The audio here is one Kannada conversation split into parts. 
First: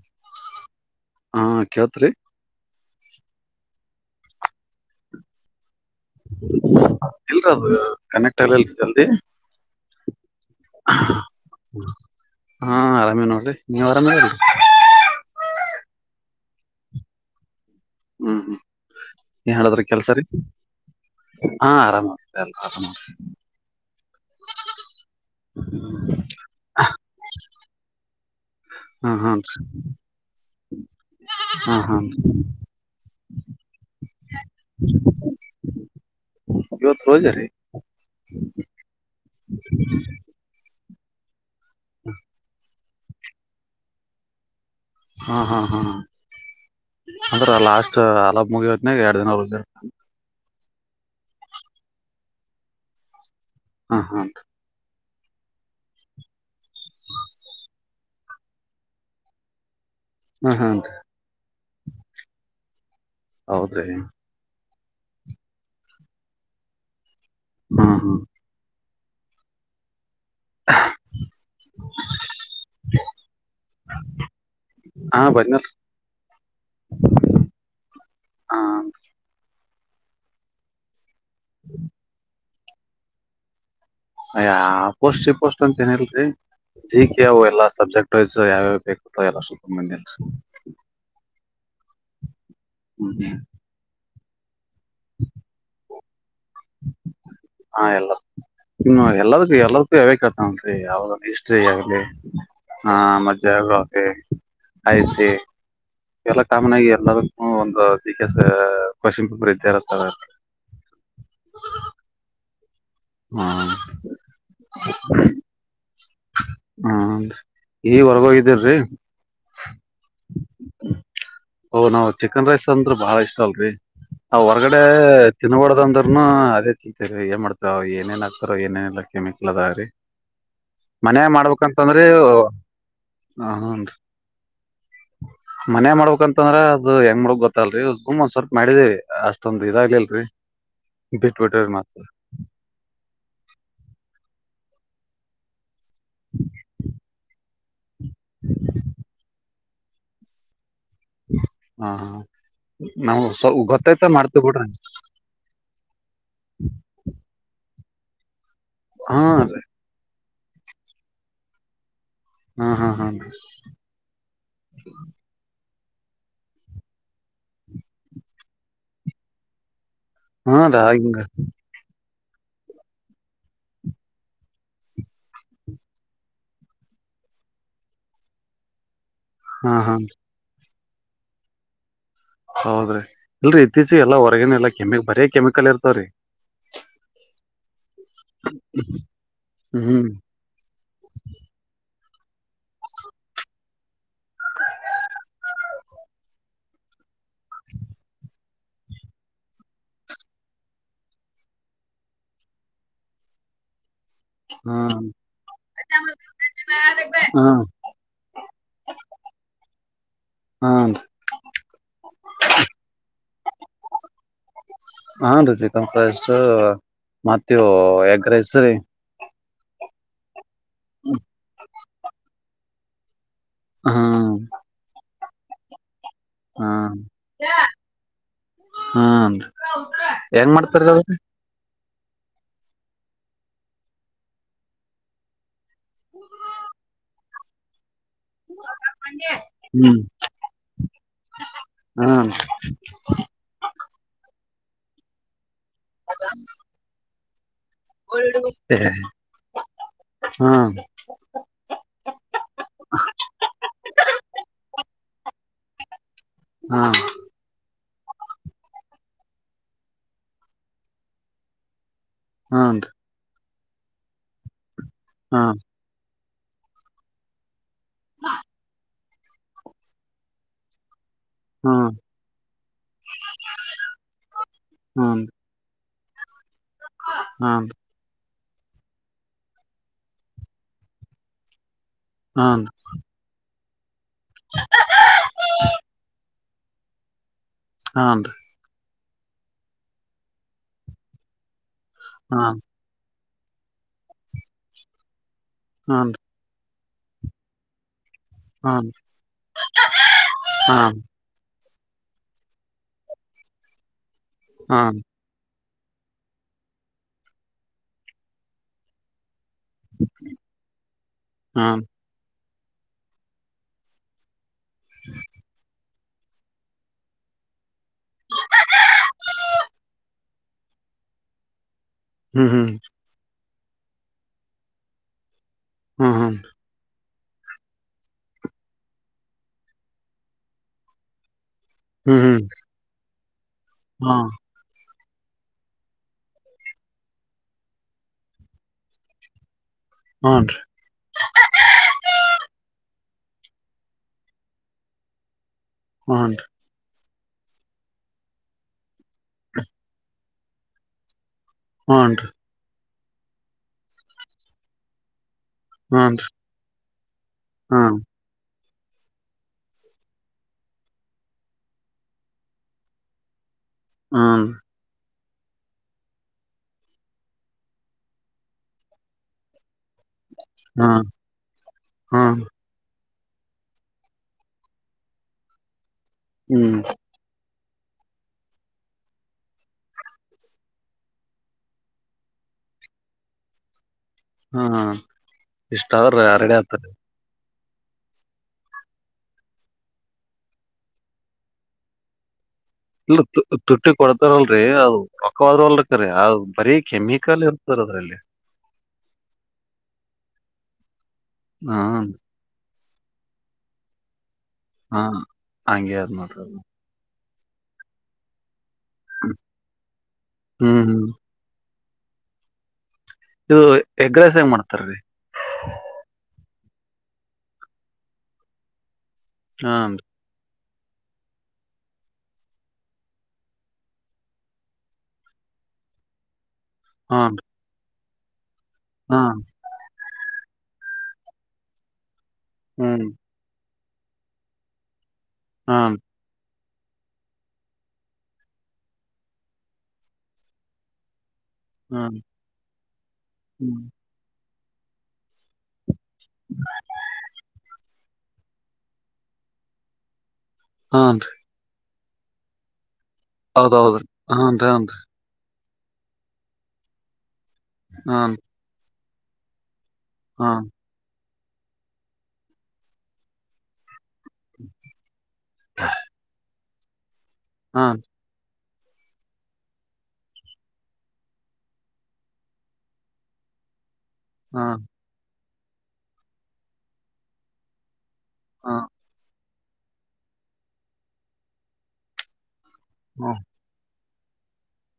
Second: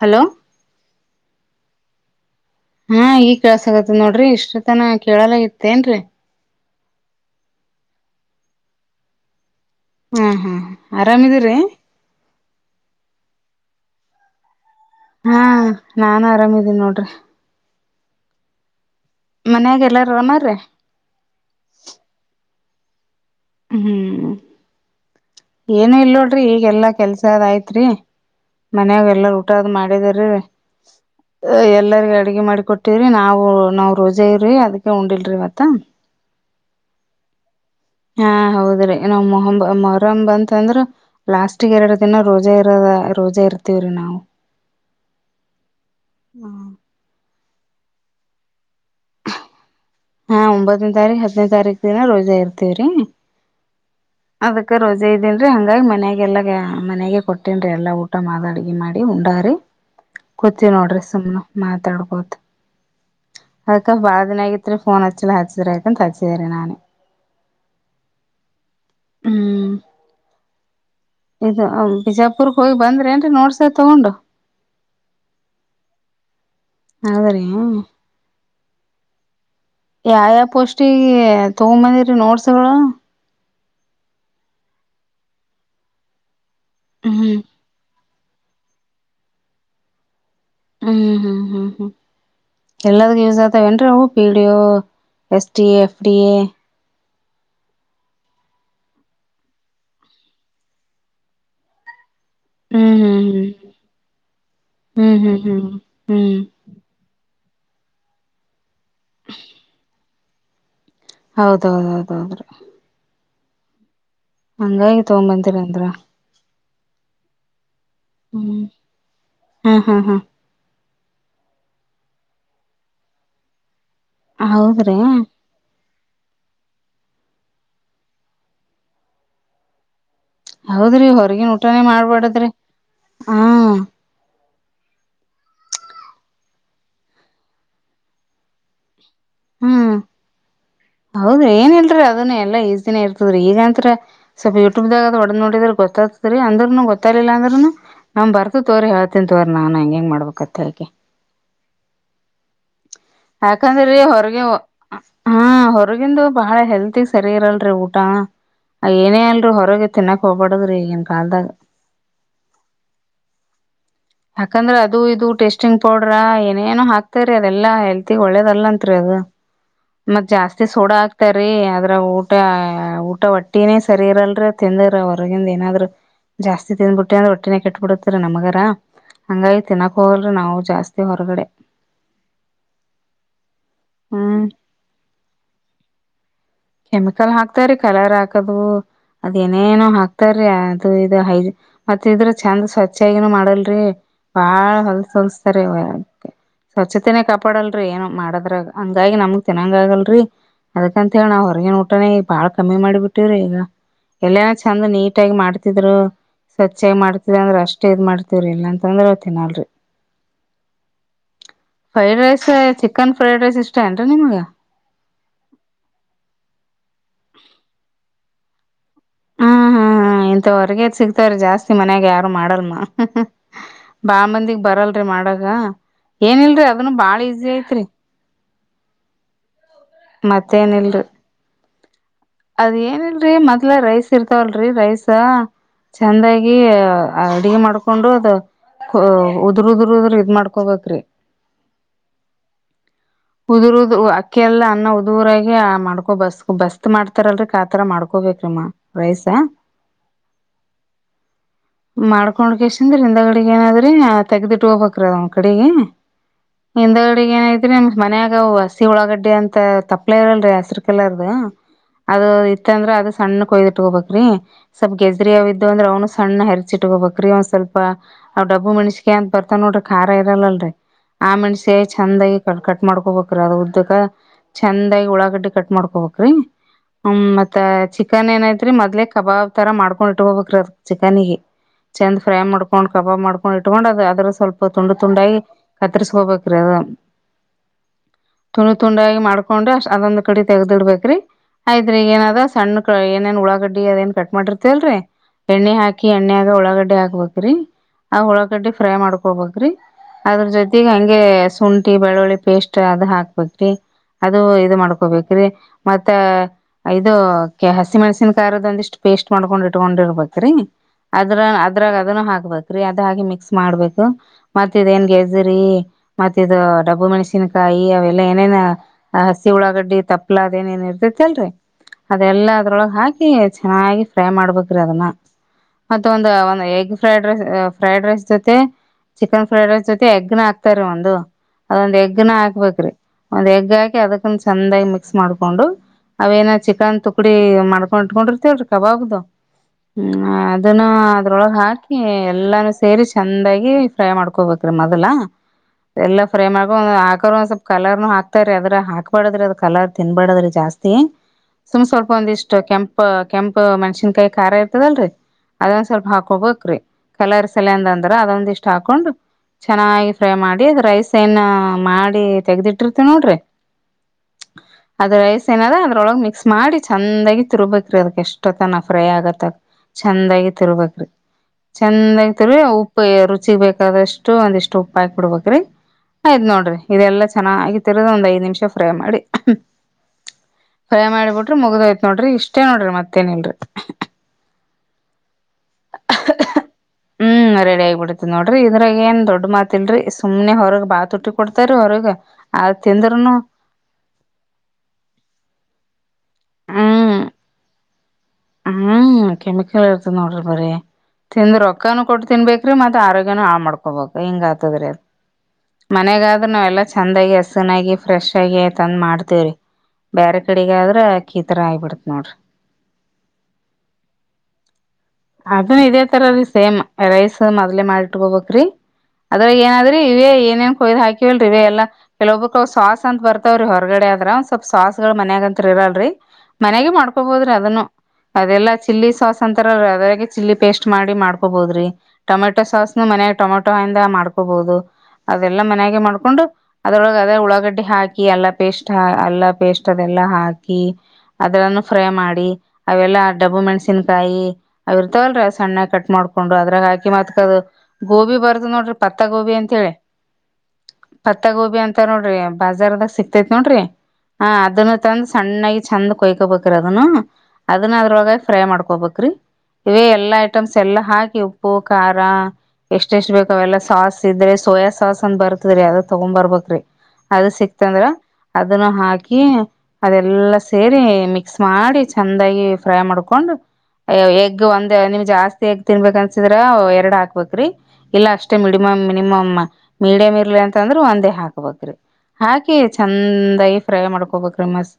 ಹಲೋ ಕ್ಯಾತ್ ರೆ ಹಾ ಈಗ ಕೇಳಸಗತ್ತ ನೋಡ್ರಿ ಇಷ್ಟತನ ಕೇಳಲ ಇತ್ತ ಏನ್ರೀ ಎಲ್ರದು ಕನೆಕ್ಟ್ ಆಗಲಿಲ್ಲ ರೀ ಜಲ್ದಿ ಹಾ ಹಾ ಆರಾಮಿದೀರಿ ಹಾ ಆರಾಮೇ ನಲ್ಲಿ ನೀವು ಆರಾಮದೀರಿ ಹಾ ನಾನ್ ಆರಾಮಿದೀನಿ ನೋಡ್ರಿ ಹ್ಮ್ ಹ್ಮ್ ಏನ್ ಹೇಳದ್ರಿ ಮನ್ಯಾಗ ಕೆಲಸ ಎಲ್ಲಾರ ರೀ ಆರಾಮಾರ್ರೀ ಹಾ ಆರಾಮ್ ಆಗ್ ಅಲ ಅ ಹ್ಮ್ ಏನು ಇಲ್ ನೋಡ್ರಿ, ಈಗೆಲ್ಲ ಕೆಲಸದಾಯಿತ್ರಿ ಮನ್ಯಾಗ ಹಾ ಎಲ್ಲಾರ ಹಾನ್ ಊಟ ಆದ್ ಮಾಡಿದ್ರ ಹಾ ಹಾನ್ ಎಲ್ಲರಿಗ ಅಡಗೆ ಮಾಡಿ ಕೊಟ್ಟವ್ರಿ ನಾವು ನಾವ್ ರೋಜಾ ರೀ ಅದಕ್ಕೆ ಉಂಡಿಲ್ರಿ ಇವತ್ತ ಇವತ್ತ ರೋಜ ರೀ ಹಾ ಹೌದ್ರಿ ನಾವ್ ಮೊಹ ಮೊಹರಂ ಬಂತಂದ್ರ ಲಾಸ್ಟ. ಇಷ್ಟ ಎರಡು ದಿನ ರೋಜಾ ಇರೋದ ರೋಜಾ ಇರುತ್ತೀವ್ರಿ ನಾವು. ಹ್ಮ ಹಾ ಹಾ ಹ ಅಂದ್ರ ಲಾಸ್ ಸರ್ ಅಲೆ ಹಬ್ಬ ಮುಗಿವತ್ ನ್ಯಾಗ ಎರಡು ದಿನ ರೋಜಾ ಹಾಕ್ತಿನಿ ನಾ ಒಂಬತ್ತನೇ ತಾರೀಕ ಹತ್ತನೇ ತಾರೀಕ ದಿನ ರೋಜಾ ಇರ್ತೇವ್ರಿ ಹಾ ಹಾ ಇದ ಇದ್ದೀನ್ ರಿ ಹಂಗಾಗಿ ಮನೆಗೆಲ್ಲ ಮನೆಗೆ ಕೊಟ್ಟೀನ್ ರೀ ಎಲ್ಲವು ಊಟ ಮಾಡಿ ಅಡ್ಗೆ ಮಾಡಿ ಉಂಡಾರಿರ ಹಾ ಕೂತವಿ ಹಾನ್ ನೋಡ್ರಿ ಸುಮ್ನೆ ಮಾತಾಡ್ಬೋದು ಹೌದ್ರಿ ಅದಕ್ಕ ಬಾಳ ದಿನ ಆಗಿತ್ತು ಇತ್ತಫೋನ್ ಅಚ್ಚಲ್ಲ ಹಚ್ಚಿದ ರತ ಅಂತ ಹಚ್ಚದರ ನಾನು ಹಾ ಹಾ ಹ್ಮ್ ಹ ಇದು ಬಿಜಾಪುರ್ಗೆ ಹೋಗಿ ಬಂದ್ರ ಏನ್ರಿ ನೋಡ್ಸ ತಗೊಂಡು ಹಾ ಬನ್ನೂ ಹೌದಾರಿ ಹಾ ಯ ಯಾವ ಪೋಷ್ಟಿ ತಗಂಬಂದಿರಿ ನೋಡ್ಸಗಳ ಅಯ್ಯ ಪೋಸ್ಟ್ ಪೋಸ್ಟ್ ಅಂತ ಏನ್ಲ್ರಿ ಜಿ ಹ್ಮ್ ಕೆ ಅವು ಎಲ್ಲಾ ಸಬ್ಜೆಕ್ಟ್ ಯಾವ್ಯಾವ ಬೇಕತ್ತ ಎಲ್ಲ ಸೂಪ ಮಂದಿ ಹ್ಮ್ ಹ್ಮ್ ಹ್ಮ್ ಹ್ಮ್ ಹ್ಮ್ ಹ್ಮ್ ಎಲ್ಲದಕ್ಕ ಹ್ಮ್ ಯೂಸ ಆತವೆನ್ರೀ ಅವ PDO S D A F D A ಹಾ ಎಲ್ಲ ಇನ್ನು ಎಲ್ಲಾದ ಕ್ಕೂ ಎಲ್ಲದಕ್ಕೂ ಯಾವಕ್ತನ್ರಿ ಯಾವ ಹಿಸ್ಟ್ರಿ ಆಲಿ ಹ್ಮ್ ಹಾ ಹ್ಮ್ ಮತ್ ಹ್ಮ್ ಜಾಗ್ರಫಿ ಐ ಹ್ಮ್ ಸಿ ಹ್ಮ್ ಹ್ಮ್ ಹ್ಮ್ ಎಲ್ಲ ಕಾಮನ್ ಆಗಿ ಎಲ್ಲದಕ್ಕು ಒಂದು ಜ ಕೆಸ್ ಕ್ವೆಶ್ಚನ್ ಪೇಪರ್ ಇದ್ದೆ ಇರತ್ತಲ್ಲ. ಹೌದೌದೌದು. ಹ್ಮ ಹಂಗಾಗಿ ತೊಗಬಂತೀರಂದ್ರ ಹ್ಮ ಈಗ್ ಹೊರ್ಗೋಗಿದ್ದೀರ್ ಹ್ಮ್ ರಿ ಹಾ ಹಾ ಹಾ ಓ ನಾವು ಚಿಕನ್ ರೈಸ್ ಅಂದ್ರ ಬಾಳ ಇಷ್ಟ ಅಲ್ರರಿ ಅವ್ ಹೊರ್ಗಡೆ ಹೌದ್ರಿ ತಿನ್ಬಾರ್ದು ಅಂದ್ರ ಹು ಅದೇ ಚಿಂತೆ ಏನ್ ಮಾಡ್ತಾರ ಏನೇನ್ ಆಗ್ತಾರ ಏನೇನಲ್ಲ ಕೆಮಿಕಲ್ ಅದಾಗ್ರೀ ಹೌದ್ರಿ ಮನ್ಯ ಹೊರಗಿನ ಊಟಾನೇ ಮಾಡ್ಬೇಕಂತಂದ್ರೆ ಮಾಡ್ಬಾರಡದ್ರಿ ಹ ಹಾಂ ಹಾಂ ರಿ ಮನೆ ಮಾಡ್ಬೇಕಕ್ಂತಂದ್ರೆ ಅದು ಹೆಂಗ ಮಾಡಕ್ ಗೊತ್ತಲ್ರರಿ ಸುಮ್ ಒಂದ್ ಸ್ವಲ್ಪ ಮಾಡಿದೇವಿ ಅಷ್ಟೊಂದು ಇದಾಗ್ಲಿಲ್ರರಿ ಹೌದ್ರ ಏನ್ ಇಲ್ರರಿ ಅದುನ್ನ ಎಲ್ಲ ಈಸಿನೇ ಇರ್ತ [unintelligible] ಈಗಂತ್ರ ಸ್ವಲ್ಪ ಯೂಟ್ಯೂಬ್ ದಾಗ ಒಡದ್ ನೋಡಿದ್ರ ಗೊತ್ತಾಗತ್ರಿ ಅಂದ್ರನು ಗೊತ್ತಿಲ್ಲ ಅಂದ್ರ್ನು. ನಮ್ ಬರ್ತು ತೋರಿ ಹೇಳ್ತನಿ ತೋರಿ ನಾನ್ ಹಂಗೆಂಗೆ ಮಾಡ್ಬೇಕತ್ತ [unintelligible] ಹ ನಾವು ಸ್ವಲ್ಪ ಯಾಕಂದ್ರೀ ಗೊತ್ತೈತ ಹೊರಗೆ ಮಾಡ್ತೇವಿ ಹೊ.. ಬಿಡ್ರಿ ಹುಂ ಹೊರಗಂದು ಬಹಳ ಹೆಲ್ತಿ ಸರಿ ಇರಲ್ರಿ ಊಟ ಏನೇ ಹಾ ಅಂದ್ರು ರೀ ಹೊರಗೆ ತಿನ್ನಕ್. ಕೋಪಡ್ದುರಿ ಈ ಕಾಲ್ದಾಗ ಹ್ಮ್ ಹ್ಮ್ ಹ್ಮ್ ಯಾಕಂದ್ರೆ ಅದು ಇದು ಟೇಸ್ಟಿಂಗ್ ಪೌಡ್ರ ಏನೇನು ಹಾಕ್ ಸರಿ ಅದೆಲ್ಲಾ ಹೆಲ್ತಿ ಒಳ್ಳೇದಲ್ಲ ಅಂತ್ರಿ ಅದು. ಮತ್ ಹಾ ಜಾಸ್ತಿ ರಾ ಸೋಡಾ ಹಿಂಗ ಹಾಕ್ತಾರಿ ಅದ್ರ ಊಟ ಊಟ ಒಟ್ಟಿನೇ ಸರಿ ಇರಲ್ರೀ. ತಿಂದರೆ ಹೊರಗಿಂದ ಏನಾದ್ರು ಜಾಸ್ತಿ ತಿಂದ್ಬಿಟ್ಟಿ ಒಟ್ಟಿನೇ ಕೆಟ್ಟಟ್ಬ ಬಿಡುತ್ತೆ ನಮ್ಗರ ಹಂಗಾಗಿ ಹಾ ಹಾ ತಿನ್ನಕ್ ಹೋಗಲ್ರಿ ನಾವು ಜಾಸ್ತಿ ಹೊರಗಡೆ ಹೌದ್ರಿ ಇಲ್ರರಿ ಇತ್ತೀಚಿಗೆ ಎಲ್ಲಾ ಹ್ಮ್ ಹೊರಗನ ಎಲ್ಲಾ ಕೆಮಿ ಬರೇ ಕೆಮಿಕಲ್ ಇರ್ತವ್ರೀ. ಕೆಮಿಕಲ್ ಹಾಕ್ತಾರೆ ಕಲರ್ ಹಾಕದು ಅದ್ ಏನೇನೋ ಹ್ಮ್ ಹಾಕ್ತಾರೀ ಅದು ಇದು ಹೈ ಮತ್ತ್ ಇದ್ರ ಚಂದ ಸ್ವಚ್ಛಗಿನೂ ಮಾಡಲ್ರಿ ಬಾಳ ಹೊಲ್ಸ ಹೊಲ್ಸ್ತಾರ ಇ ಸ್ವಚ್ಛತೆನೇ ಕಾಪಾಡಲ್ರರಿ ಏನು ಮಾಡದ್ರ ಹಂಗಾಗಿ ನಮಗ್ ತಿನ್ನಂಗ ಆಗಲ್ರರಿ ಅದಕಂತ ಹೇಳ ನಾವ್ ಹೋರ್ [unintelligible] ಊಟಾನೆ ಈ ಬಾಳ ಕಮ್ಮಿ ಮಾಡಿಬಿಟ್ಟವ್ರಿ ಈಗ ಎಲ್ಲನ ಚಂದ ಹ್ಮ್ ನೀಟ್ಗಿ ಮಾಡ್ತಿದ್ರು ಸ್ವಚ್ಛ ಮಾಡ್ತಿದ ಹಾ ಹಾ ಅಂದ್ರ ಅಷ್ಟೇ ಇದ್ ಮಾಡ್ತವ್ರಿ ಇಲ್ಲಾಂತಂದ್ರ ತಿನ್ನಲ್ರಿ ಹಾಂ [unintelligible] fried rice chicken fried rice ಇಷ್ಟ ಏನ್ರಿ ನಿಮ್ಗ ಹಾ ರಿ ಚಿಕನ್ ಫ್ರೈಸು ಮತ್ತು ಎಗ್ಗ್ ರೈಸ್ಸು ಹೊರ್ಗದ್ ಸಿಗ್ತಾವ್ರೀ ಜಾಸ್ತಿ ಮನ್ಯಾಗ ಯಾರು ಮಾಡಲ್ ಮ ಬಾಳ ಹ್ಮ್ ಮಂದಿಗ್ ಬರಲ್ರಿ ಮಾಡಕ್ [unintelligible] ಏನಿಲ್ರಿ ಅದನ್ನು ಬಾಳ ಈಸಿ ಐತ್ರಿ ಹ್ಮೀ ಹೆಂಗ ಮಾಡ್ತಾರೆ ಮತ್ತೇನಿಲ್ರಿ ಅದು. ಅದ್ ಏನಿಲ್ರಿ ಮೊದ್ಲೇ ರೈಸ್ ಇರ್ತಾವಲ್ರರಿ ರೈಸು ಚೆಂದಾಗಿ ಅಡುಗೆ ಮಾಡು. ಕೊಂಡ್ರದು ಅದ ಉದ್ರ ಉದ್ರ ಹ್ಮ್ ಉದ್ರ ಇದ್ ಮಾಡ್ಕೋಬೇಕ್ರಿ ಹ್ಮ್ ಹ್ಮ್ ಉದುರುದು ಹಾಕ್ ಅಕ್ಕಿ ಎಲ್ಲ ಅನ್ನ ಉದೂರಾಗಿ ಮಾಡ್ಕೊ ಬಸ್ ಬಸ್ತ್ ಮಾಡ್ತಾರಲ್ರಿ [unintelligible] ಮಾಡ್ಕೋಬೇಕ್ರಮ್ಮ ರೈಸಾ ಮಾಡ್ಕೊಂಡ ಕೆಸಂದ್ರ ಹಿಂದಗಡಿಗೆ ಏನಾದ್ರಿ ತೆಗ್ದಿಟ್ಟು ಹೋಗ್ಕ್ರಿ [unintelligible] ಅಡಿಗೆ ಹಾ ಹಿಂದಗಡಿಗೆ ಏನ್ ಐತ್ರಿ ನಿಮ ಮನ್ಯಾಗ ಹಸಿ ಉಳಾಗಡ್ಡಿ ಅಂತ ತಪ್ಲ ಇರಲ್ರರಿ ಹಸರು ಕಲ್ಲರ್ದು ಅದು ಹನ್ ಇತ್ತಂದ್ರೆ ಅದು ಸಣ್ಣ ಕೊಯಿದು ಗೋಬೇಕ್ರೀ ಸ್ವಲ್ಪ್ ಗೆಜ್ರರಿ ಹಾ ಹ್ಮ ಯಾವಿದ್ದು ಅಂದ್ರೆ ಅವನು ಸಣ್ಣ ಹರಿಸಚಿಟ್ಟ ಬಕ್ರಿ ಒಂದ್ ಸ್ವಲ್ಪ ಅವ ಡಬ್ಬು ಮೆಣಸಿನ ಕಾಯಿ ಅಂತ ಬರ್ತಾವ ನೋಡ್ರಿ ಖಾರ ಇರಲ್ರಿ. ಆ ಮೆಣ್ಸೆ ಚಂದಾಗಿ ಕ ಕಟ್ ಮಾಡ್ಕೊಬೇಕ್ರ ಅದು ಉದ್ದಕ್ಕ ಹ್ಮ ಚೆಂದಾಗಿ ಉಳಾಗಡ್ಡಿ ಕಟ್ ಮಾಡ್ಕೋಬೇಕ್ರೀ ಹ್ಮ್ ಹ್ಮ ಮತೆ ಚಿಕನ್ ಏನ ಮದ್ಲೆ ಕಬಾಬ್ ತರ ಮಾಡ್ಕೊಂಡ್ ಇಟ್ಕೋಬೇಕ್ರ ಅದ ಚಿಕನ್ಗೆ ಚಂದ್ ಫ್ರೈ ಮಾಡ್ಕೊಂಡ್ ಕಬಾಬ್ ಮಾಡ್ಕೊಂಡ. ಕೊಂಡ್ ಇಟ್ಕೊಂಡ್ ಅದು ಅದ್ರ ಸ್ವಲ್ಪ ತುಂಡು ತುಂಡಾಗಿ ಹ್ಮ ಕತ್ತರ್ಸ್ಕೋಬೇಕ್ರಿ ಹಾನ್ರಿ ಅದ್ನ್ ತುಂಡಾಗಿ ಮಾಡ್ಕೊಂಡು ಅದೊಂದ್ ಕಡಿ ತೆಗ್ದಿಡ್ಬೇಕ್ರಿ ಆಯ್ತ್್ರಿ ಏನದ ಹಾನ್ ಸಣ್ಣ ಏನೇನ್ ಉಳ್ಳಳಾಗಡ್ಡಿ ಅದೇಏನ್ ಕಟ್ ಮಾಡಿರ್ತಿಲ್ರರಿ ಎಣ್ಣೆ ಹಾಕಿ ಹಾನ್ ಎಣ್ಣೆಾಗ ಒಳಗಡ್ಡೆ ಹಾಕ್ಬೇಕ್ರಿ ಆ ಹುಳಾಗಡ್ಡಿ ಹಾನ್ ಫ್ರೈ ಮಾಡ್ಕೊಬೇಕ್ರಿ ಅದ್ರ ಜೊತೆಗೆ ಹಾನ್ ಹಂಗೆ ಸುಂ ಟ್ಟಿ ಬೆಳ್ಳುಳ್ಳಿ ಪೇಸ್ಟ್ ಅದು ಹಾಕ್ಬೇಕ್ರಿ ಅದು ಇ ಹಾನ್ ಮಾಡ್ಕೋಬೇಕ್ರಿ ಮತ್ತ ಇದು ಕೆ ಹಸಿ ಮೆಣಸಿನ ಕಾರದ ಒಂದಿಷ್ಟು ಪೇಸ್ಟ್ ಮಾಡ್ಕೊಂಡ್ ಇಟ್ಕೊಂಡಿರ್ಬೇಕಕ್ರಿ ಅದ್ರ ಹಾನ್ ಅದ್ರಾಗ ಅದನ್ನ ಹಾಕ್ಬೇಕ ಿ ಅದ ಹಾಗೆ ಮಿಕ್ಸ್ ಮಾಡ್ಬೇಕು ಮತ್ತತ್ ಇದಏನ್ ಜರಿ ಮತ್ತ ಇದು ಡಬ್ಬು ಮೆಣಸನ್ಕಾಯಿ ಅವೆಲ್ಲಾ ಏನೇನ ಹಸಿ ಉಳ್ಳಾಗಡ್ಡಿ ತಪ್ಪಲಾ ಅದೇಏನೇಏನ್ ಇರ್ತೈತಿ ಅಲ್ರರಿ ಹ್ಮ್ ಅದೆಲ್ಲಾ ಹ್ಮ್ ಅದ್ರೊಳಗ ಹಾಕಿ ಚೆನ್ನಾಗಿ ಫ್ರೈ ಮಾಡ್ಬೇಕ್ರಿ ಅದನ್ನ ಮತ್ತ ಹ್ಮ್ ಒಂದ ಹ್ಮ್ ಒಂದ egg fried rice fried rice ಜೊತೆ ಚಿಕನ್ ಫ್ರೈಡ್ ರೈಸ್ ಜೊತೆ ಎಗ್ನ ಹಾತ ರೀ ಒಂದು ಅದೊಂದ್ ಎಗ್ ಹ್ಮ್ ನ ಹ್ಮ್ ಹಾಕ್ಬೇಕ್ರೀ ಒಂದ ಎಗ್ ಹಾಕಿ ಹಾ ಅದಕ್ಕಂದ ಚಂದಾಗಿ ಮು ಮಿಕ್ಸ್ ಮಾಡ್ಕೊಂಡು ಅವೇನ ಚಿಕನ್ ತುಕಡಿ ಮಾಡ್ಕೊಂಡ ಇಟ್ಕೊಂಡಿರ್ತೇವ್ರಿ ಕಬಬ್ದು ಹ್ಮ್ ಹಾನ್ರಿ ಅದನ್ನ ಅದ್ರೊಳಗ ಹಾಕಿ ಎಲ್ಲಾನು ಸೇರಿಸ ಚೆಂದಾಗಿ ಫ್ರೈ ಮಾಡ್ಕೊಬೇಕ್ರೀ ಮೊದ್ಲ ಎಲ್ಲಾ ಹಾನ್ರಿ ಫ್ರೈ ಮಾಡ್ಕೊಂಡ ಒ ಸ್ವಲ್ಪ್ ಕಲರ್ನು ಹಾಕ್ತಾರ ಅದ್ರ ಹಾಕ್ಬಾರಡದ್ರಿ ಅದ್ ಕಲರ್ ತಿನ್ಬಾರಡದ್ರಿ ಜಾಸ್ತಿ ಸುಮ್ ಸ್ವಲ್ಪ ಹಾನ್ರಿ ಒಂದ ಇಷ್ಟು ಕೆಂಪ ಕೆಂಪ ಮಣಷನ್ಕಾಯಿ ಖಾರ ಇರ್ತದಲ್ರರಿ ಅದೊಂದ್ ಸ್ವಲ್ಪ ಹಾನ್ರಿ ಹಾಕೋಬೇಕಕ್್ರೀ ಕಲರ್ ಸಲ ಹಾನ್ ಅಂದ್ರ ಅದೊಂದ ಇಷ್ಟ್ ಇ ಹಾಕೊಂಡು ಚೆನ್ನಾಗಿ ಫ್ರೈ ಮಾಡಿ ಅದ ರೈಸ್ ಏನ್ ಮಾಡಿ ತೆಗದಿಟ್ಟಿರ್ತಿವ ನೋಡ್ರಿ ಹ್ಮ ನದ ಅದ್ರೊಳಗೆ ಮಿಕ್ಸ್ ಮಾಡಿ ಚಂದಾಗಿ ತಿರುರ್ಬೇಕಕ್ರ ಅದಕ್ ಎಷ್ಟೊ ತನ ಫ್ರೈ ಆಗತ್ತ ಚಂದಾಗಿ ತಿರ್ಬೇಕ್ರಿ ಹಾನ್ ಚಂದಾಗಿ ಹಾನ್ ತಿರುವಿ ಉಪ್ಪ ಉ ರುಚಿ ಬೇಕಾದಷ್ಟು ಒಂದಿಷ್ಟು ಉಪ್ಪಾಯಿ ಕೊಡ್ಬೇಕ್ರಿ ಆಯ್ ನೋಡ್ರಿ ಹ್ಮ್ ಇದೆಲ್ಲ ಚೆನ್ನಾಗಿ ಹತ್ತರದ ಒಂದ್ ಐದ್ ನಿಮಿಷ ಫ್ರೈ ಮಾಡಿ ಫ್ರೈ ಮಾಡಿಬಿಟ್ರಿ ಮುಗ್ದ್ೋಯ್ತ್ ನೋಡ್ರಿ ಇಷ್ಟೇ ನೋಡ್ರಿ ಮತ್ತೇನ್ಲ್ರರಿ ಹ್ಮ ಇಷ್ಟಾವ್ರೀ ಆರೆಡಿ ಆತರಿ ಗಡಿ ಆಗ್ಬ ಬಿಡ್ತೇತಿ ನೋಡ್ರಿ ಇದ್ರಾಗ ಏನ್ ದೊಡ್ ಮಾತ್ತಿಲ್ರರಿ ಸುಮ್ನೆ ಹೊರಗ್ ಬಾ ತುಟ್ಟಿ ಕೊಡ್ತಾರರಿ ಹೊರಗ್ ಇಲ್ಲ ತುಟ್ಟಿ ಕೊಡ್ತಾರಲ್ರರಿ ಅದು ರೊಕ್ಕವಾದರು ಅಲ್ರ ್ ಬರೀ ಹ್ಮ್ ಕೆಮಿಕಲ್ ಇರ್ತದೆ ಅದ್ರಲ್ಲಿ ಹ್ಮ್ ಕೆಮಿಕಲ್ ಇರ್ತ ನೋಡ್ರಿ ಬರರಿ ತಿಂದ ಹಾ ರೊಕ್ಕಾನ ಕೊಟ್ಟ ತಿನ್ಬೇಕು ಮತ್ತ ಆರೋಗ್ಯನು ಹಾಳ್ ಮಾಡ್ಕೋಬೇಕು ಹಿಂಗ ಆತದ್ರೀ ಹಾ ಹಂಗೆ ಅದ್ ನೋಡ್ರಿ ಮನೆಗಾದ್ರೂ ಅದು ನಾವ ಎಲ್ಲಾ ಚೆಂದಾಗಿ ಚೆನ್ನಾಗಿ ಫ್ರೆಶ್ ಆಗಿ ತಂದ್ ಮಾಡ್ತೇವ್ರಿ ಬೇರೆ ಕಡೆಗ ಹ್ಮ್ ಹ್ಮ್ ಆದ್ರೆಕ್ಕಿ ತರ ಆಗಿಬಿಡ್ತ ನೋಡ್ರಿ ಇದು ಎಗ್ ರೈಸ್ ಹೆಂಗ್ ಮಾಡ್ತಾರ್ರಿ ಅದನ್ನ ಇದೇ ತರಲ್ಲಿ ಸೇಮ್ ರೈಸ್ ಮೊದ್ಲೆ ಮಾಡಿಟ್ಕೋಬೇಕ್ರೀ ಅದ್ರಾಗ ಹಾನ್ ಏನಾದ್ರಿ ಇವ ಏನೇನ್ ಒಯ್ ಹಾಕಿವವಲ್ರಿ ಎಲ್ಲ ಕೆಲ್ೊಬ್ಬಕ್ ಸಾಸ್ ಅಂತ ಬರ್ತವ್ರೀ ಹೊರಗಡೆ ಆದದ್ರ ಒ ಸ್ವಲ್ಪ ಸಾಸ್ ಗಳು ಮನ್ಯಾಗಂತರಿವ ಲ್ರಿ ಮನೆಗೆ ಹಾನ್ ಮಾಡ್ಕೋಬೋದ್ರಿ ಅದನ್ನು ಅದೆಲ್ಲಾ ಚಿಲ್ಲಿ ಸಾಸ್ ಹಾನ್ ಅಂತಾರ ಅದ್ರಾಗೆ ಚಿಲ್ಲಿ ಪೇಸ್ಟ್ ಮಾಡಿ ಮಾಡ್ಕೊಬೋದ್ರಿ ಟೊಮೆಟೊ ಸಾಸ್ನು ಹ್ಮ್ ಮನ್ಯಾಗ ಟೊಮೆಟೊ ಹಿಂದ ಮಾಡ್ಕೊಬಹುದು ಅದೆಲ್ಲಾ ಹಾನ್ ಮನ್ಯಾಗೆ ಮಾಡ್ಕೊಂಡು ಅದ್ರೊಳಗ ಅದೇ ಉಳ್ಳಾಗಡ್ಡೆಡಿ ಹಾಕಿ ಎಲ್ಲ ಪೇಸ್ಟ್ ಅಲ್ಲ ಪೇಸ್ಟ್ ಅದೆಲ್ಲಾ ಹಾಕಿ ಅದ್ರನ್ನು ಫ್ರೈ ಹಾನ್ ಮಾಡಿ ಅವೆಲ್ಲಾ ಡಬ್ಬು ಹ್ಮ್ ಮೆಣ್ಸಿನ್ಕಾಯಿ ಅವರ ತಲ್ ರಸ ಅಣ್ಣ ಕಟ್ಟ ಮಾಡ್ಕೊಂಡು ಅದ್ರಾಗ ಹಾಕಿ ಮತ್ಕದು ಗೋಬಿ ಬರದು ನೋಡ್ರಿ ಪತ್ತ ಗೋಬಿ ಅಂತ ಹೇಳಿ ಹಾನ್ ಪತ್ತ ಗೋಬಿ ಅಂತ ನೋಡ್ರಿ ಬಾಜಾರ್ದ ಸಿಕ್ತೇತ್ ನೋಡ್ರಿ ಹೌದೌದ್ರಿ ಹ ಹನ್ರಿ ಅದನ್ನ ಹನ್ರಿ ತಂದ ಸಣ್ಣಾಗಿ ಚೆಂದ ಕೊಯ್ಕೊಬೇಕ್ರ ಅದನ್ನು ಅದನ್ನ ಅದ್ರೊಳಗೆ ಹನ್ ಫ್ರೈ ಮಾಡ್ಕೋಬೇಕ್ರಿ ಇವ ಎಲ್ಲಾ ಹನ್ ಐಟಮ್ಸ್ ಎಲ್ಲ ಹಾಕಿ ಉಪ್ಪು ಖಾರ ಎಷ್ಟ ಎಷ್ಟು ಬೇಕಾವೆಲ್ಲ ಸಾಸ್ ಇದ್ರೆ ಸೋಯಾ ಸಾಸ್ ಅಂದ ಬರ್ತದರಿೀ ಅದ ತಗೊಂಡ್ ಬರ್ಬೇಕಕ್್ರೀ ಅದು ಹನ್ ಸಿಕ್ತಂದ್ರ ಅದನ್ನು ಹಾಕಿ ಅದೆಲ್ಲ ಸೇರಿ ಮಿಕ್ಸ್ ಮಾಡಿ ಚಂದ ಫ್ರೈ ಮಾಡ್ಕೊಂಡ್ ಎಗ್ ಹನ್ ಒಂದ ನಿಮ್ ಜಾಸ್ತಿ ಸೇಗ್ ತಿನ್ಬೇಕ ಅನ್ಸಿದ್ರ ಎರಡ್ ಹಾಕ್ಬೇಕ್ರಿ ಇಲ್ಲ ಅಷ್ಟೇ ಹನ್ ಮಿಡಿಮಮ್ ಮಿನಿಮಮ್ ಮೀಡಿಯಂ್ ಇರ್ಲಿ ಅಂತಂದ್ರ ಒಂದೇ ಹಾಕ್ಬೇಕ್ರಿ ಹಾಕಿ ಹ್ಮ ಚಂದಾಗಿ ಫ್ರೈ ಮಾಡ್ಕ ಕೋಬ ಕ್ರಿಮಸ್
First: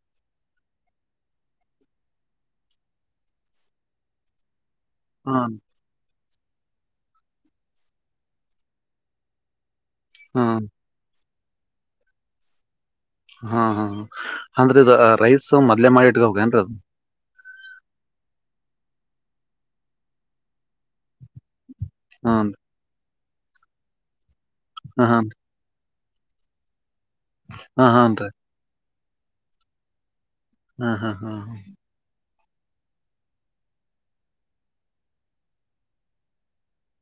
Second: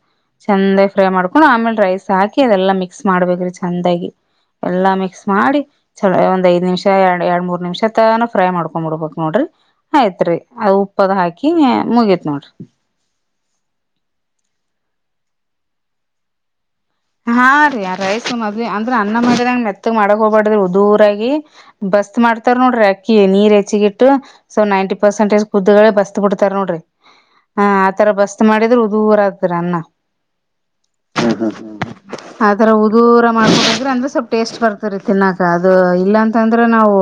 ಚೆಂದ ಫ್ರೈ ಮಾಡ್ಕೊಂಡು ಆಮೇಲೆ ರೈಸ್ ಸಾಕಿ ಅದೆಲ್ಲಾ ಮಿಕ್ಸ್ ಮಾಡ್ಬೇಕ್ರಿ ಚಂದಾಗಿ ಎಲ್ಲಾ ಮಿಕ್ಸ್ ಹನ್ ಮಾಡಿ ಚಲ ದ ಐದ್ ನಿಮಿಷ ಎರಡ್ ಎರಡ್ ಮೂರ್ ನಿಮಿಷ ತನ ಫ್ರೈ ಮಾಡ್ಕೊಂಡ್ ಬಿಡ್ಬೇಕು ನೋಡ್ರಿ ಆಯ್ತ್ರಿ ಹನ್ ಅದು ಉಪ್ಪದ ಹಾಕಿ ಮುಗೇತ್ ನೋಡ್ರಿ ಹಾ ಹಾ ಅಂದ್ರೆ ಇ ರೈಸ್ ಮದ್ಲೆ ಮಾಡಿ ಇಟ್ಗ ಹೋಗೇಏನ್ರಿ ಅದು ಹಾ ರೀಾರ ರೈಸ ಮದ್ಲೆ ಅಂದ್ರ ಅನ್ನ ಮದದಂಗ್ ಮೆತ್ತಗ್ ಮಾಡಕ್ ಹೋಗಬಾರಡ್ರ ಉದೂರಯ ಬಸ್ತ್ ಹನ್ ಮಾಡ್ತಾರ ನೋಡ್ರಿ ಅಕ್ಕಿ ನೀರ್ ಹೆಚ್ಚಿಗಿಟ್ಟು ಸೊ ನೈಂಟಿ ಹನ್ ಪರ್ಸೆಂಟೇಜ್ ಕುದ್ದಗಳೇ ಬಸ್ ತ್ ಬಿಡ್ತಾರ ನೋಡ್ರಿ ಹ ಆತರ ಬಸ್ತ್ ಮಾಡಿದ್ರರು ದೂರ ಆದತರ ಅನ್ನ ಹಾ ಹಾ ಹಾ ಹಾ ಆತರ ಉದರ ಮಾಡ್ಿದ್ರೆ ಅಂದ್ರ ಸ್ವಲ್ಪ್ ಟೇಸ್ಟ್ ಬರ್ತರಿ ತಿನ್ನಾಕ ಅದು ಇಲ್ಲಾಂತಂದ್ರೆ ನಾವು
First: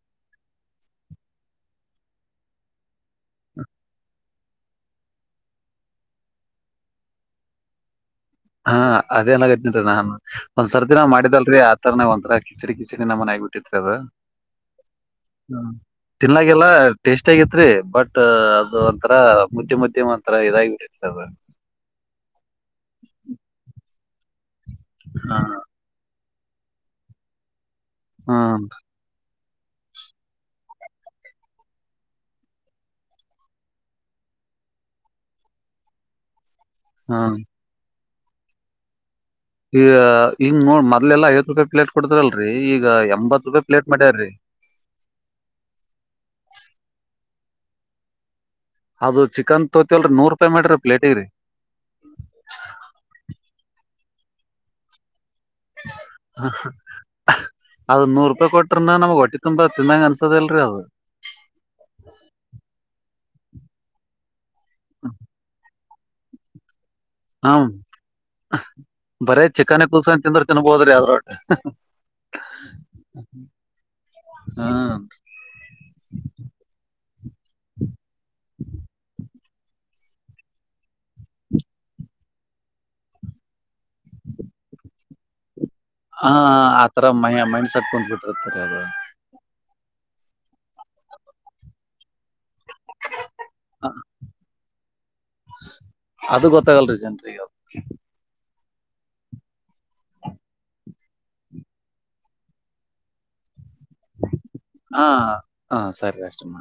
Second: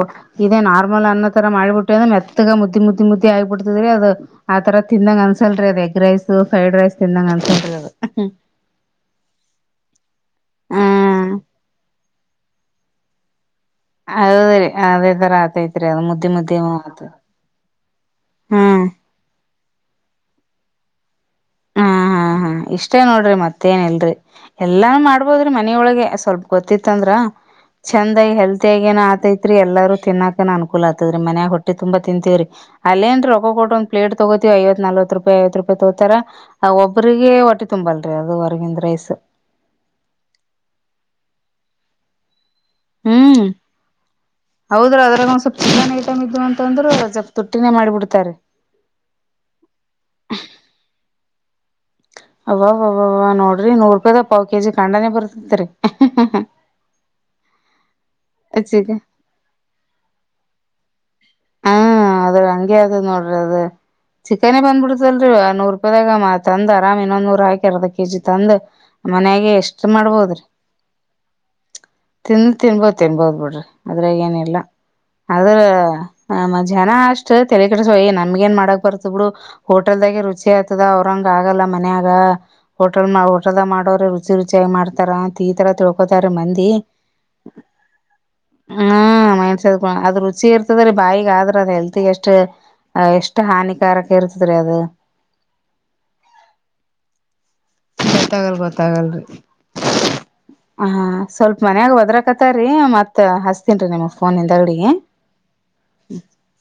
ಇದೇ ನಾರ್ಮಲ್ ಅನ್ನ ತರ ಮಾಡಿಬಿಟ್ಟು ಅಂದ್ರೆ ಮೆತ್ತಗ ಮುದ್ದಿ ಮುದ್ದಿ ಮುದ್ದಿ ಆಗಿಬಿಡ್ತದ್ರರಿ ಅದು ಆ ತರ ತಿಿಂದ ಅನ್ಸಲ್ರಿ ಅದು ಎಗ್ ರೈಸ್ ಫ್ರೈಡ್ ರೈಸ್ ತಿಂದಂಗ ಅನ್ಸಲ್ರಿ ಅದು ಹಾ ಅದೇನಾಗ್ನನ್ೀ ನಾನ್ ಒಂದ್ಸರ್ ದಿನ ಹ್ಮ ಮಾಡಿದಲ್ರರಿ ಆತರನ ಒಂರ ಕಿಸ್ರ ದಿಸಿಿನ ನ ಮನ ಆಗು ಅ ಹೌದ್ರಿ ಅದೇ ತರ ಆತೈತ್ರಿ ಅದು ಮುದ್ದಿ ಮುದ್ದಿ ತಿನ್ನಾಗಲ್ಲ ಆತ ಟೇಸ್ಟ ಆಗತ್ರಿ ಬಟ್ ಅದು ಹ್ಮ್ ಒಂಥರ ಮುದ್ದಮ ಮುದ್ದಮ ಒಂಥರ ಇದಾಗಿ ಬಿಡತ ಅದು ಹಾ ಹಾ ಹಾ ಇಷ್ಟೇ ನೋಡ್ರಿ ಮತ್ತೇನ್ಲ್ರರಿ ಎಲ್ಲಾನು ಹಾ ಮಾಡ್ಬೋದ್ರಿ ಮನೊಳಗೆ ಸ್ವಲ್ಪ ಗೊತ್ತಿತ್ತ ಅಂದ್ರ ಚಂದಾಗಿ ಹಾ ಹೆಲ್ತಿ ಆಗ ಏನ ಆತ ರಿ ಎಲ್ಲಾರೂ ತಿನ್ನಾಕ ಅನ್ಕೂಲ್ ಆತತ್ದರಿ ಮನ್ಯಾಗ ಹೊಟ್ಟೆ ತುಂಬಾ ತಿಂತೀವ್ರೀ ಅಲ್ಲೇನ್ ರೀ ರೊ ಕೊಟ್ಟ ಒಂದ್ ಪಲೇಟ್ ತಗೋತಿ ಐವತ್ ನಲ್ವತ್ ರೂಪಾಯಿ ಐವತ್ತು ರೂಪಾಯಿ ತೋತರ ಹಾ ಗ ಒಟ್ಟಿ ತುಂಬಲ್ರರಿ ಅದು ಹೊರಗಿಂದ ರೈಸ್ ಈ ಹಂಗ್ ನೋಡ್ ಮೊದಲೆಲ್ಲ ಐ್ ರೂಪಾಯಿ ಪ್ಲೇಟ್ ಕೊಡ್ತರಲ್ಲ ರಿ ಈಗ ಹ್ಮ್ ಎಂಬತ್ ರೂಪಾಯಿ ಪ್ಲೇಟ್ ಮಾಡ್ಯಾರ್ರೀ ಹೌದ್ರ ಅದ್ರಾಗ ಒಂದ ಸ್ವಲ್ಪ್ ಚಿಕನ್ ಐಟಮ್ ಇದ್ ಅಂತ ಅಂದ್ರರು ಸ್ವಲ್ಪ್ ತೊಟ್ಟಿನೇ ಮಾಡಿಬಿಡ್ತಾರೆ ಅದು ಚಿಕನ್ ತೋತತಿವಲ್ರಿ ನೂರ್ ರೂಪಾಯಿ ಮಾಡಿ್ರಿ ಪ್ಲೇಟಿ ರರಿ ರೀೂರುೂಪಾಯಿ ಪಾವ ಕೆಜಿ ಕಣ್ಡಾನೇ ಬರ ಹ ಅದ ನೂರು ರೂಪಾಯಿ ಕೊಟ್ರನ್ನ ಚಿಕನ್ ನಮ್ಗ್ ಹೊಟ್ಟೆ ತುಂಬಾ ತಿನ್ನಂಗ ಅನ್ಸೋದಲ್ಲ ದು ಹಾ ಅದ ಹಂಗೆ ಅದ್ ನೋಡ್ರಿ ಅದ ಚಿಕನ್ನೆ ಬಂದ್ಬಿಡ್ತಲ್ರಿ ಆನೂರು ಪದಕ ಮಾ ತಂದಾರ್ ಗ್ರಾಮ್ ಇನ್ನೊ್ ನೂರುಕ ಹ್ಮ್ ಎರ್ಧ ಕೆಜಿ ತಂದ ಬರೇ ಮನ್ಯಾಗ ಚಿಕನ್ ಎಷ್ಟ ಕೂಸನ್ ತಿಂದ್ರ ಮಾಡ್ಬೋದ್ರಿ ತಿನ್ಬೋದ್ರಿ ಅದ್ರೊಟ್ಟ ತಿನ್ ತಿನ್ಬೋದ್ ತಿನ್ಬೋದ್ ಬಿಡ್ರಿ ಅದ್ರಾಗ ಏನಿಲ್ಲ ಹ್ಮ್ ಆದ್ರ ನಮ್ಮ ಜನ ಅಷ್ಟ್ ತಲೆ ಕಡಸಯಿ ನಮ್ಗಏನ್ ಮಾಡಕ್ ಬರ್ತ ಬಿಡು ಹೋಟೆಲ್ದಾಗೆ ರುಚಿ ಆಯ್ತದ ಅವ್ರಂಗ ಆಗಲ್ಲ ಮನ್ಯಾಗ ಹೋಟೆಲ್ ಹೋಟೆದಾಗ ಮಾಡೋ್ರೆ ರುಚಿ ರುಚಿ ಆತ ಮಾಡ್ತಾರ ಈ ತರ ಒದರುು ಆ ಮಂದ ಆತರ ಮೈ ಮೈಂಡ್ ಸೆಟ್ ಕುಂತ್ ಬಿಟ್ಟಿರ್ತರಿ ಅದು ಹ್ಮ ಕೋ ಅದು ರುಚಿ ಇರ್ತದ್ರೀ ಬಾಯಿಗ ಆದ್ರ ಅ್ ಹೆಲ್ತ್ಗೆ ಎಷ್ಟು ಅ ಎಷ್ಟು ಹಾನಿಕಾರಕ್ಕೆ ಇರ್ತಿದ್ರೀ ಅದು ಹ್ಮ್ ಆಗಲ್ ಗೊತ್ತಾಗಲ್ರಿ ಹ ಸ್ವಲ್ಪ ಮನ್ಯಾಗ ಒದ್ರಕತಾರಿೀ ಮತ್ ಹಸ್ ನಿಮ್ಮ ಫೋನ್ ತಗಡಿ ಹಾ ಹಾ ಸರಿ ಅಷ್ಟೇ ಮಾಡ್